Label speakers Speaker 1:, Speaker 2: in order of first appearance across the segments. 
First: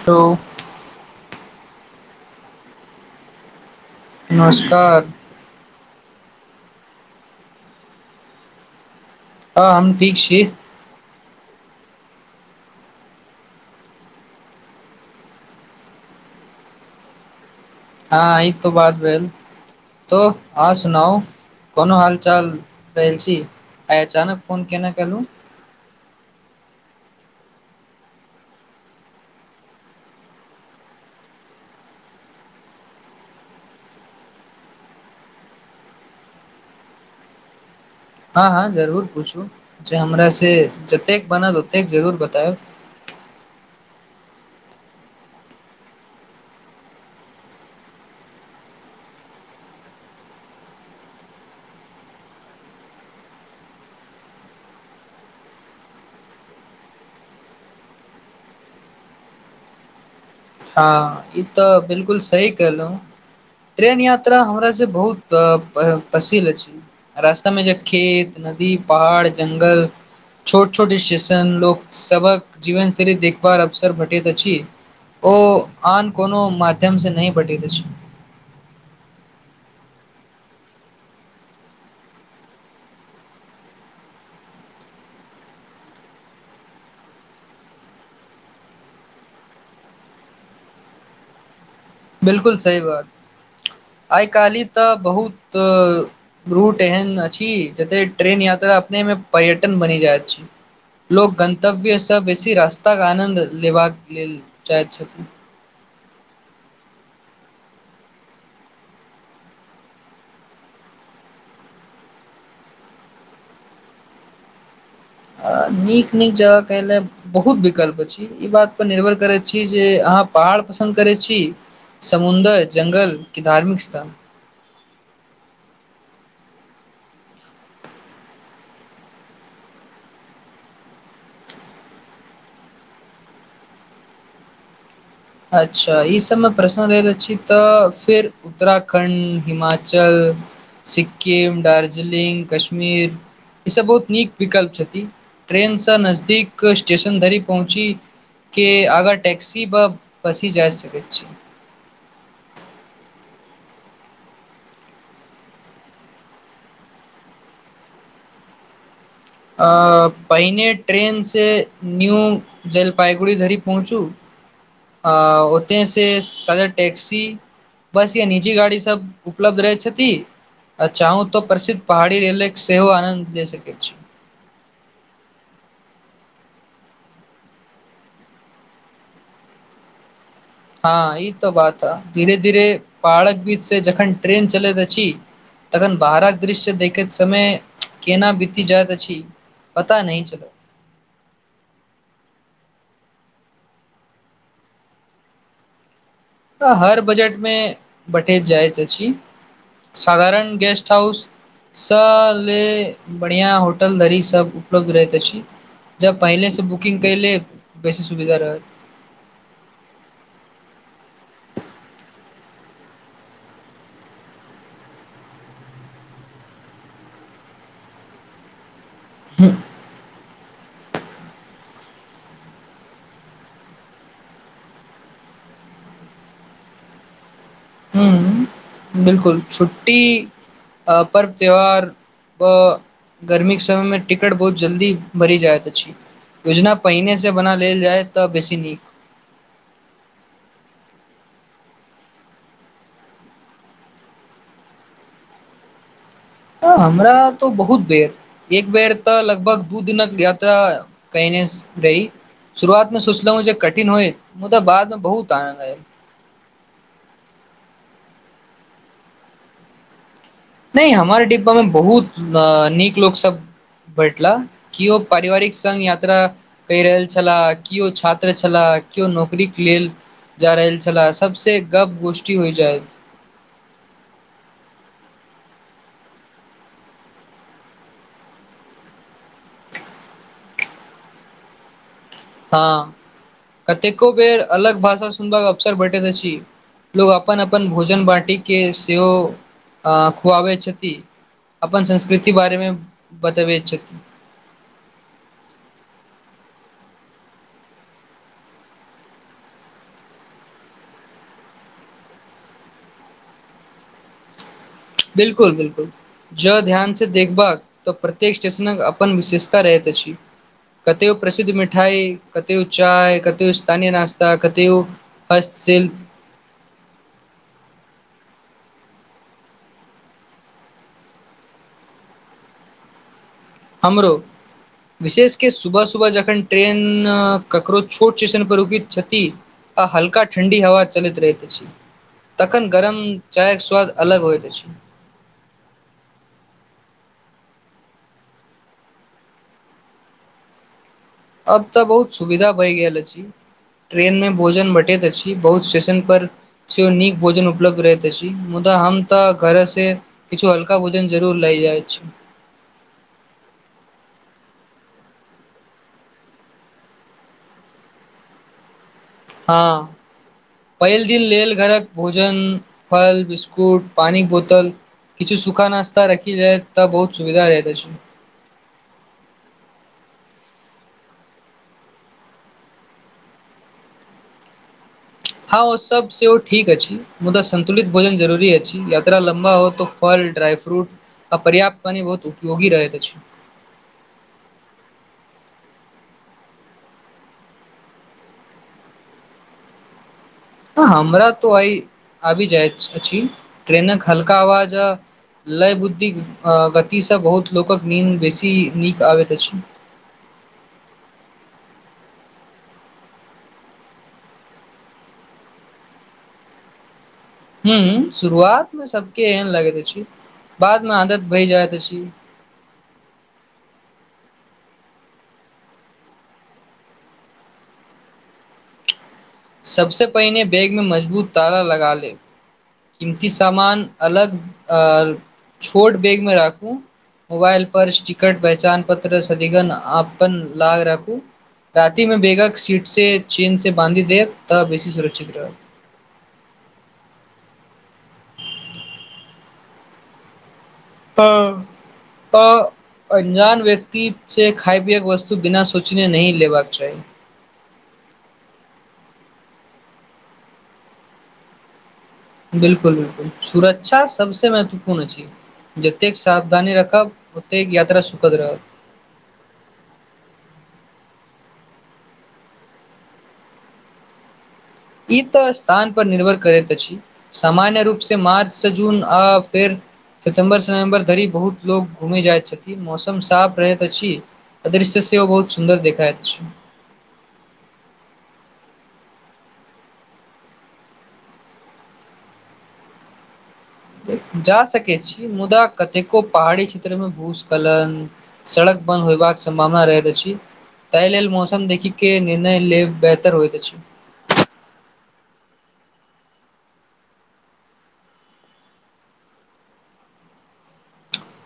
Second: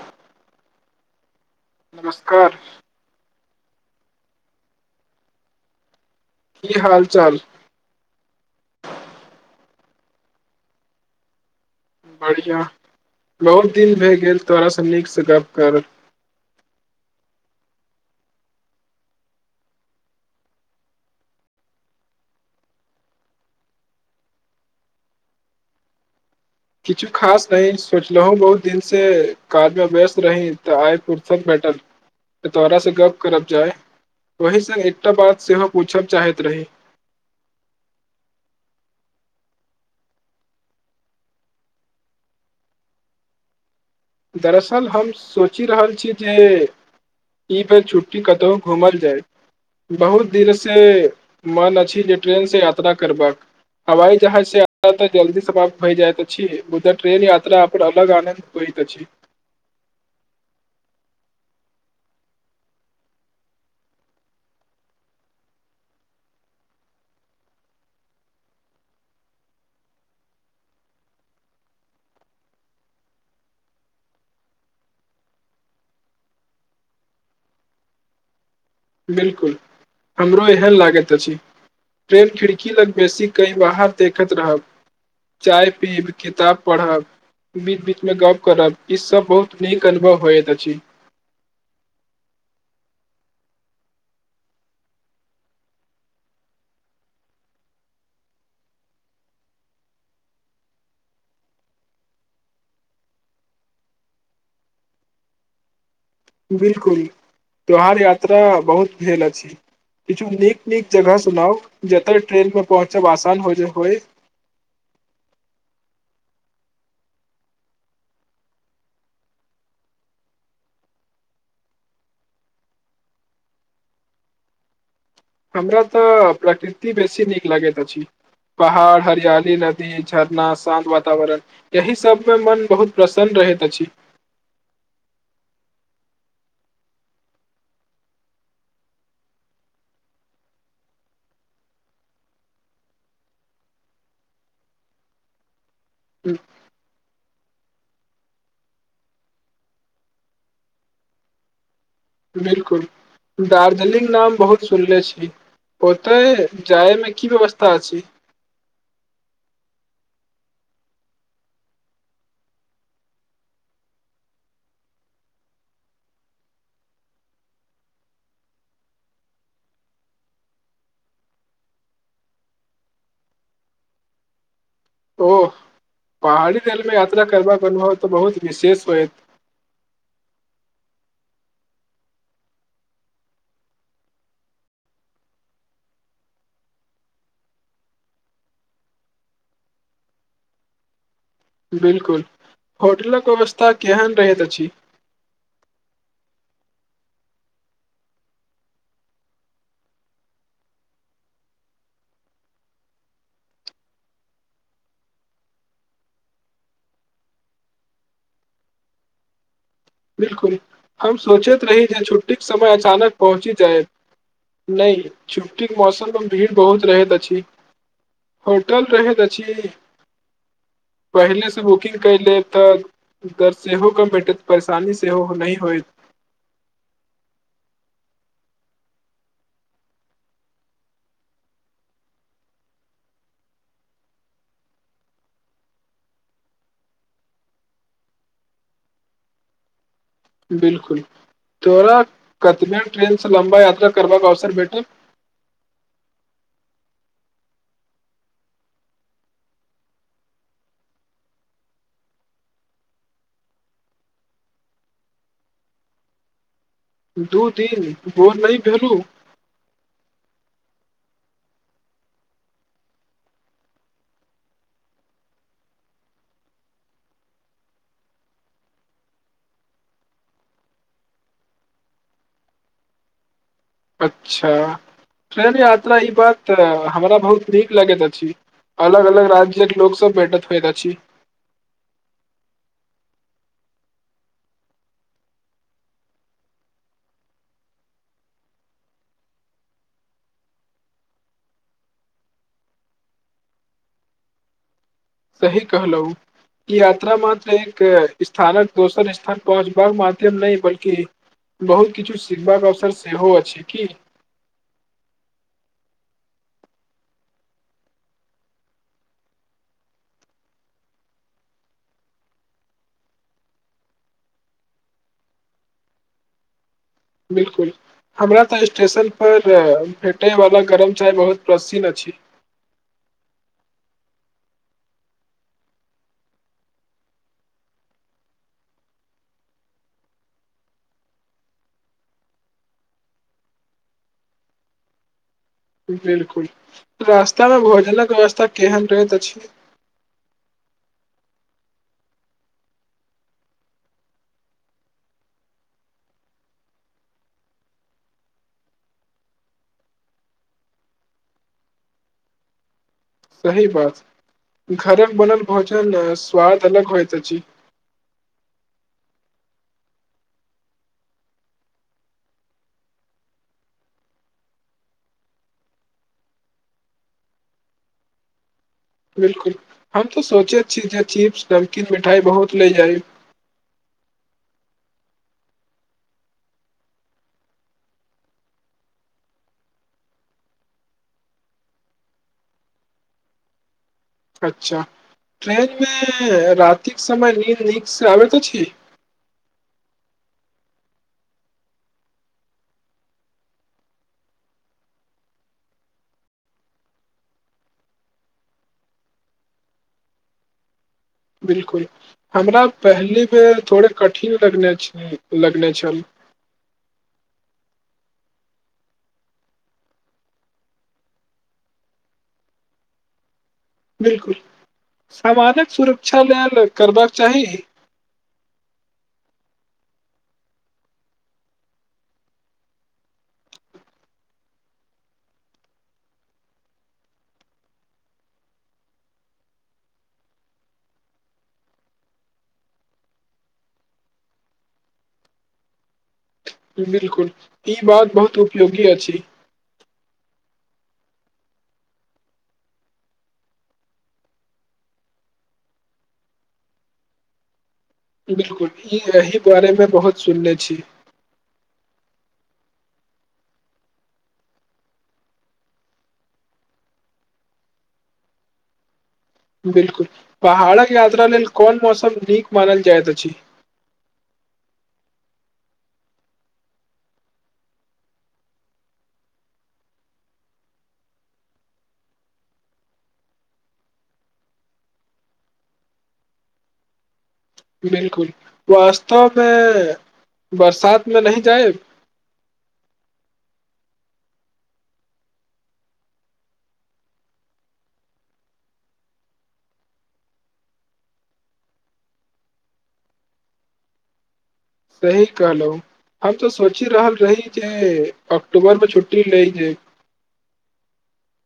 Speaker 1: Hello
Speaker 2: नमस्कार
Speaker 1: नमस्कार
Speaker 2: की हाल चाल?
Speaker 1: हँ हम ठीक छी
Speaker 2: बढ़िया बहुत दिन भए गेल तोरासँ नीक से गप करल।
Speaker 1: हँ, ई तऽ बात भेल। तऽ आओर सुनाउ। कोनो हाल चाल? रहल छी? आइ अचानक फोन केना केलहुँ?
Speaker 2: किछु खास नहि सोचलहुँ हऽ, बहुत दिनसँ काजमे व्यस्त रही, तऽ आइ फुरसतमे बैसल छी। तोरा सँ गप करबाक छल, ओहिसँ एकटा बात सेहो पूछब चाहैत रही।
Speaker 1: हँ हँ, जरूर पूछू। हमरा सँ जतेक बनत, ओतेक जरूर बतायब।
Speaker 2: दरअसल, हम सोचि रहल छी जे ई बेर छुट्टीमे कतहु घूमय जाय। बहुत दिनसँ मन अछि जे ट्रेनसँ यात्रा करी। हवाई जहाजसँ यात्रा तऽ जल्दी समाप्त भऽ जाइत अछि, मुदा ट्रेनक यात्रा के अपन अलग आनंद होइत अछि। जी
Speaker 1: हँ ई तऽ बिलकुल सही कहलहुँ ट्रेन यात्रा हमरासँ बहुत पसंड अछि रास्ता में जे खेत नदी पहाड़ ज्ंगल छोट छोट स्टेशन आ लोकसभक जीवनशैली देखबाक अवसर भेटैत अछि। ओ आन कोनो माध्यमसँ नहि भेटैत अछि।
Speaker 2: बिलकुल हमरो एहन लागैत अछि ट्रेन खिड़की लग बेसी कई बाहर देखैत रहब चाय पीब किताब पढ़ब बीच बीच में गप करब ई सभ बहुत नीक अनुभव होयइत अछि
Speaker 1: बिलकुल सही बात आइ काल्हि तऽ बहुत रूट एहन अछि जे ट्रेन यात्रा अपनेमे पर्यटन बनि जाइत अछि। लोक गन्तव्यसँ बेसी रास्ताक आनन्द लेबाक लेल चाहैत छथि।
Speaker 2: बिलकुल त्योहार यात्रा बहुत भेल अछि किछु नीक नीक जगह सुझाउ, जतय ट्रेनसँ पहुँचब आसान होइ।
Speaker 1: अ नीक नीक जगह कहले बहुत विकल्प अछि, ई बात पर निर्भर करैत अछि जे अहाँ पहाड़ पसन्द करैत छी समुद्र, जंगल कि धार्मिक स्थान?
Speaker 2: हमरा तऽ प्रकृति बेसी नीक लगैत अछि पहाड़ हरियाली नदी झरना शान्त वातावरण यही सभमे मन बहुत प्रसन्न रहैत अछि
Speaker 1: अच्छा ई सभमे प्रसन्न रहैत आछी तऽ फेर उत्तराखण्ड हिमाचल सिक्किम दार्जलिंग कश्मीर ई सभ बहुत नीक विकल्प छथि ट्रेन नजदीक स्टेशन धरि पहुँचि कऽ अगर टैक्सी बेसी जाइ सकै छी
Speaker 2: बिलकुल दार्जिलिंग नाम बहुत सुनले छी ओतय जाइमे की व्यवस्था छी
Speaker 1: पहिने ट्रेनसँ न्यू जलपाइगुड़ी धरि पहुँचू। आ ओतऽसँ साधारण टैक्सी बस या निजी गाड़ी सभ उपलब्ध रहैत अछि। अच्छा हँ, तऽ प्रसिद्ध पहाड़ी रेलक सेहो आनन्द लऽ सकैत छी।
Speaker 2: ओ पहाड़ी रेलमे यात्रा करबाक अनुभव तऽ बहुत विशेष होयत।
Speaker 1: हँ ई तो बात ह धीरे धीरे पहाड़क बीच से जखन ट्रेन चलैत अछि तखन बाहरक दृश्य देखैत समय केना बीती जाइत अछि पता नहि चलत
Speaker 2: बिलकुल होटलक व्यवस्था केहन रहैत अछि
Speaker 1: तऽ हर बजटमे भटेैत जाइत अछि साधारण गेस्ट हाउस स ले बढ़िआँ होटल धरी सभ उपलब्ध रहैत अछि जब पहिले सँ बुकिंग कै लेब बेसी सुविधा रहत
Speaker 2: बिलकुल हम सोचैत रही जे छुट्टीके समय अचानक पहुँची जायब नहि छुट्टीके मौसम मे भीड़ बहुत रहैत अछि होटल रहैत अछि पहिले से बुकिंग क लेब तऽ दर से होे कम भेंटत परेशानी से हो नहि होइत
Speaker 1: ह बिलकुल छुट्टी आ पर्व त्यौहार गर्मीक के समय मे टिकट बहुत जल्दी भरि जाइत अछि योजना पहिनेसँ बना लेल जाइ तऽ बेसी नीक
Speaker 2: बिलकुल तोरा कतब ट्रेन से लम्बा यात्रा करबाके अवसर भेटल
Speaker 1: ह हमरा तऽ बहुत बेर एक बेर तऽ लगभग दू दिनक यात्रा कयने रही शुरुआत में सोचलहु कठिन होई मुदा बादमे बहुत आनन्द आयल
Speaker 2: दू दिन बोर नहि भेलहु
Speaker 1: नहि हमर डिब्बा मे बहुत अ नीक लोक सब भेटल कीओ पारिवारिक संघ यात्रा कहि रहल छलाह किओ छात्र छलाह केओ नौकरीके लेल जा रहल छला सबसँ गप्प गोष्ठी होइ छै
Speaker 2: अच्छा ट्रेन यात्रा ई बात हमरा बहुत नीक लगैत अछि अलग अलग राज्यक लोक सब भेट होइत अछि
Speaker 1: हँ कतेको बेर अलग भाषा सुनबाक अवसर भेटैत अछि लोकोग अपन अपन भोजन बाटी के सेहो खुआबै छथि अपन संस्कृति बारेमे बतबैत छथिन
Speaker 2: सही कहलौं यात्रा मात्र एक स्थानक दोसर स्थान पहुँचबाक माध्यम नहि बल्कि बहुत किछु सीखबाक अवसर सेहो अछि की
Speaker 1: बिलकुल बिलकुल जँ ध्यानसँ देखबाक तऽ प्रत्येक स्टेशनक अपन विशेषता रहैत अछि कतेक ओ प्रसिद्ध मिठाई कतेओ चाय कतओ स्थानीय नाश्ता कतौ फर्स्ट सेल
Speaker 2: बिलकुल हमरा तऽ स्टेशन पर भेटयवला गरम चाय बहुत प्रसन्न अछि
Speaker 1: हमरो विशेष के सुबह सुबह जखन ट्रेन ककरो छोट स्टेशन पर रुकैत छथि आ हल्का ठंडी हवा चलैत रहत अछि तखन गरम चाय के स्वाद अलग होइत छै
Speaker 2: बिलकुल रास्तामे भोजनक व्यवस्था केहन रहैत अछि
Speaker 1: अब तऽ बहुत सुविधा भए गेल अछि ट्रेनमे भोजन बँटैत अछि बहुत स्टेशन पर श नीक भोजन उपलब्ध रहै तस मुदा हम तऽ घरेसे किछु हल्का भोजन जरूर लै जाइ छै
Speaker 2: सही बात घरमे बनल भोजन स्वाद अलग होइत अछि
Speaker 1: हँ पहिल दिन लेल घरक भोजन फल बिस्कुट पानिक बोतल किछु सूखा नास्ता रखिल जाय तऽ बहुत सुविधा रहैत अछि
Speaker 2: बिलकुल हम तो सोचैत छी जे चिप्स नमकीन मिठाइ बहुत ले जाइ
Speaker 1: हँ ओ सब सेहो ठीक अछि मुदा सन्तुलित भोजन जरुरी अछि यात्रा लम्बा हो तो फल ड्राई फ्रूट आ पर्याप्त पानी बहुत उपयोगी रहैत अछि।
Speaker 2: अच्छा ट्रेन मे रातिक समय नींद निक सँ आबैत अछि।
Speaker 1: हमरा तो अइ आबि जाइत अछि ट्रेनक हल्का आबाजऽ लय बुद्धिक गतिसँ बहुत लोकक नीन्द बेसी नीक आबैत अछि।
Speaker 2: बिलकुल हमरा पहिलि बेर थोड़े कठिन लगने छल लगने छल
Speaker 1: हम्म शुरुआत मे सबके एहन लगैत अछि बाद मे आदत भऽइ जाइत अछि।
Speaker 2: बिलकुल सामानक सुरक्षा लेल करबाक चाही।
Speaker 1: सबसे पहिने बैग मे मजबूत ताला लगा लेब कीमती सामान अलग छोट बेैगमे राखू मोबाइल पर टिकट पहचान पत्र सदिगन अपन लाय रखू राति मे बैगक सीट से चेन से बाँधी देब तब बेसी सुरक्षित रहब
Speaker 2: बिलकुल ई बात बहुत उपयोगी अछि।
Speaker 1: हँ आ अंजान व्यक्ति सँ खाय पियएके वस्तु बिना सोचने नहि लेबाक चाही
Speaker 2: बिलकुल ई एहि बारे मे बहुत सुनने छी।
Speaker 1: बिलकुल बिलकुल सुरक्षा सबसे महत्वपूर्ण अछि। जतेक सावधानी रखब ओतेक यात्रा सुखद रहत।
Speaker 2: बिल्कुल पहाड़क यात्रा लेल कोन मौसम नीक मानल जाइत अछि।
Speaker 1: ई तऽ स्थान पर निर्भर करैत अछि। सामान्य रूप से मार्च सँ जून आ फेर सितम्बरसँ नवम्बर धरि बहुत लोग घूमे जाइत छथिन मौसम साफ रहैत अछि। आ दृश्य सेहो बहुत सुन्दर देखाइत छै।
Speaker 2: बिलकुल वास्तवमे बरसातमे नहि जाएब
Speaker 1: जा सकैत छी मुदा कतेको पहाड़ी क्षेत्रमे भूस्खलन। सड़क बन्द होयबाक सम्भावना रहैत अछि। तहि लेल मौसम देखि के निर्णय लेब बेहतर होइत अछि।
Speaker 2: सही कहलौं हम तऽ सोचि रहल रही जे अक्टूबरमे छुट्टी लै जे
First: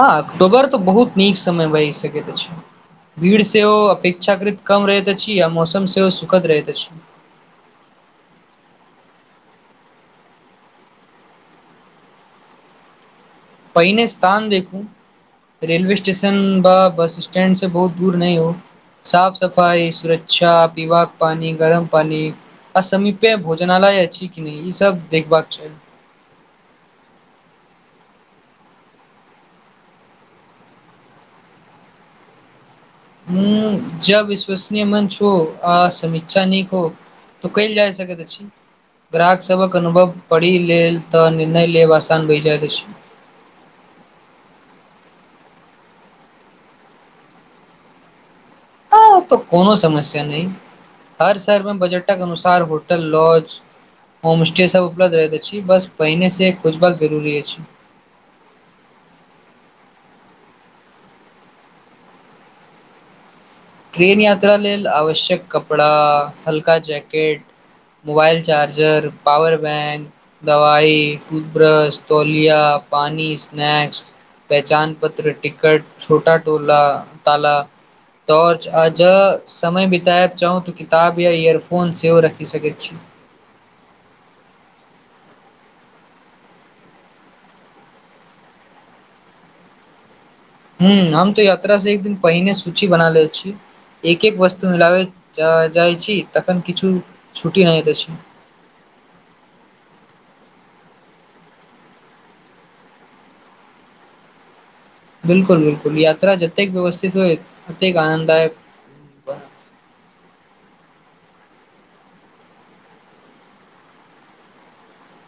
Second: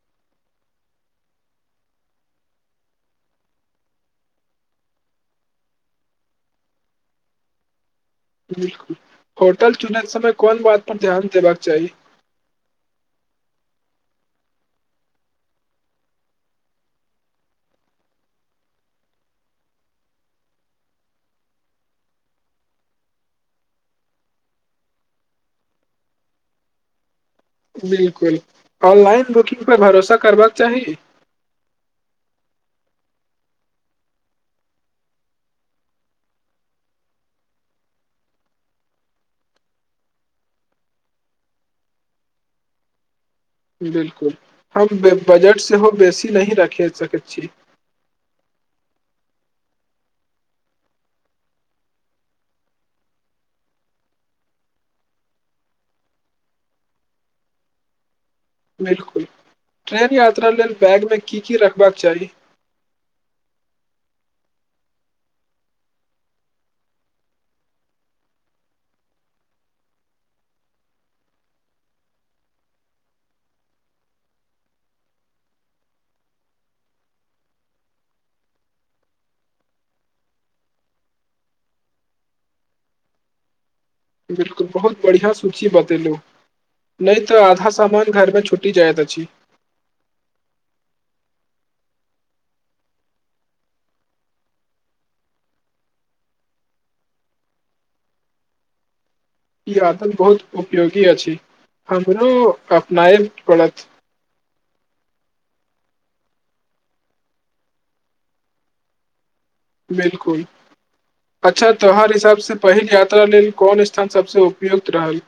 Speaker 1: हँ अक्टुबर तऽ बहुत नीक समय बहि सकैत अछि। भीड़ सेहो अपेक्षाकृत कम रहैत अछि आ मौसम सेहो सुखद रहैत अछि।
Speaker 2: बिलकुल होटल चुनेके समय कोन बात पर ध्यान देबाक चाही
Speaker 1: पहिने स्थान देखूँ रेलवे स्टेशन बा बस स्टैंडसँ बहुत दूर नहि हो। साफ सफाइ सुरक्षा पीबाक पानी गरम पानी। आ समीप्य भोजनालय अछि की नहि ई सब देखबाक चाही।
Speaker 2: बिलकुल ऑनलाइन बुकिंग पर भरोसा करबाक चाही।
Speaker 1: हूँ जब विश्वसनीय मंच हो आ समीक्षा नीक हो तऽ कइल जाइ सकैत अछि ग्राहक सभक अनुभव पढ़ि लेल तऽ निर्णय लेब आसान भइ जाइत अछि।
Speaker 2: बिलकुल हम बजट सेहो बेसी नहि रखेय सकेत छी।
Speaker 1: हँ तो कोनो समस्या नहि हर शहर मे बजटक अनुसार होटल लॉज होम स्टे सब उपलब्ध रहैत अछि बस पहिनेसँ खोजबाक जरुरी अछि
Speaker 2: बिलकुल ट्रेन यात्रा लेल बैगमे की की रखबाक चाही
Speaker 1: ट्रेन यात्रा लेल आवश्यक कपड़ा हल्का jacket mobile charger power bank दवाइ टूथब्रश तौलिया पानी स्नैक्स। पहचान पत्र टिकट छोटा टोला ताला टॉर्च आ जँ समय बिताएब चाहूं तऽ किताब या इयरफोन सेहो रखि सकैत छी।
Speaker 2: बिलकुल बहुत बढ़िया सूची बतेेलौं नहि तऽ आधा सामान घरमे छुटि जाइत अछि
Speaker 1: ह हम तऽ यात्रा से एक दिन पहिने सूची बना ले छी एक एक वस्तु मिलाबे जाइ जाइछी तखन किछु छुट्टी नहि अछि
Speaker 2: ई आदत बहुत उपयोगी अछि हमरो अपनाय पड़त
Speaker 1: बिल्कुल बिल्कुल यात्रा जतेक व्यवस्थित होइ ओतेक आनंददायक
Speaker 2: बिलकुल अच्छा तोहार हिसाबसँ पहिल यात्रा लेल कोन स्थान सभसँ उपयुक्त रहल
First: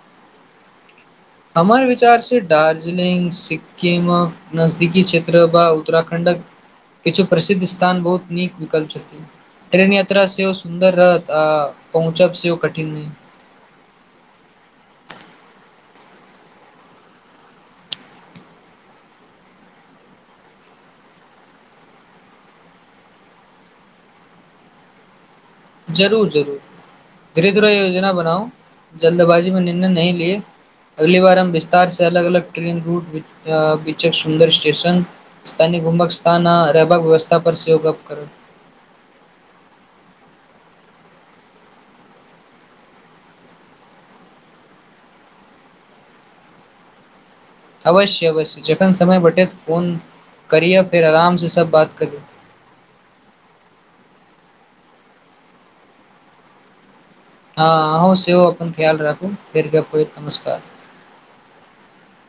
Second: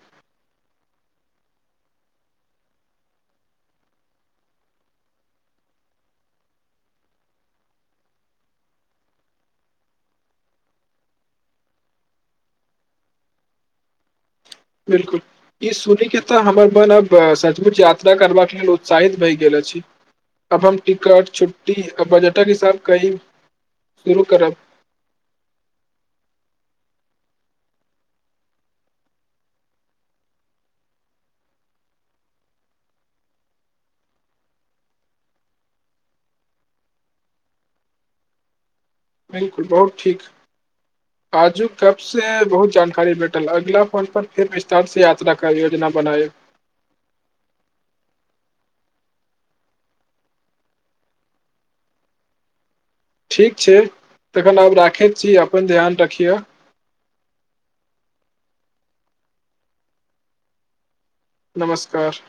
Speaker 1: हमर विचारसँ दार्जिलिंग सिक क नजदीकि क्षेत्र ब उत्तराखंडक किछु प्रसिद्ध स्थान बहुत नीक निकल छथिन ट्रेन यात्रा सेहो सुन्दर रहत आ पहुँचब सेहो कठिन
Speaker 2: बिलकुल ई सुनि के तऽ हमर मन अब सचमुच यात्रा करबाक लेल उत्साहित भय गेल अछि अब हम टिकट छुट्टी आ बजटक हिसाब कय शुरू करब
Speaker 1: जरूर जरूर गृद्रोह योजना बनाउ जल्दबाजी मे निर्णय नहि ली अगली बार हम विस्तार से अलग अलग ट्रेन रूट आ बीचक सुन्दर स्टेशन स्थानिक घुमकस्थान रहबाक व्यवस्था पर सोओ गप करब
Speaker 2: बिलकुल बहुत ठीक आजू तब से बहुत जानकारी भेटल अगिला फोन पर फेर विस्तार से यात्रा क योजना बनाएब
Speaker 1: अवश्य अवश्य जखन समय भेटेैत फोन करियअ फेर आरामसँ सब बात कर
Speaker 2: ठीक छै तखन आब राखैत छी अपन ध्यान रखियह
Speaker 1: हँ अहूँ सेहो अपन ख्याल राखू फेर गप होइत नमस्कार
Speaker 2: नमस्कार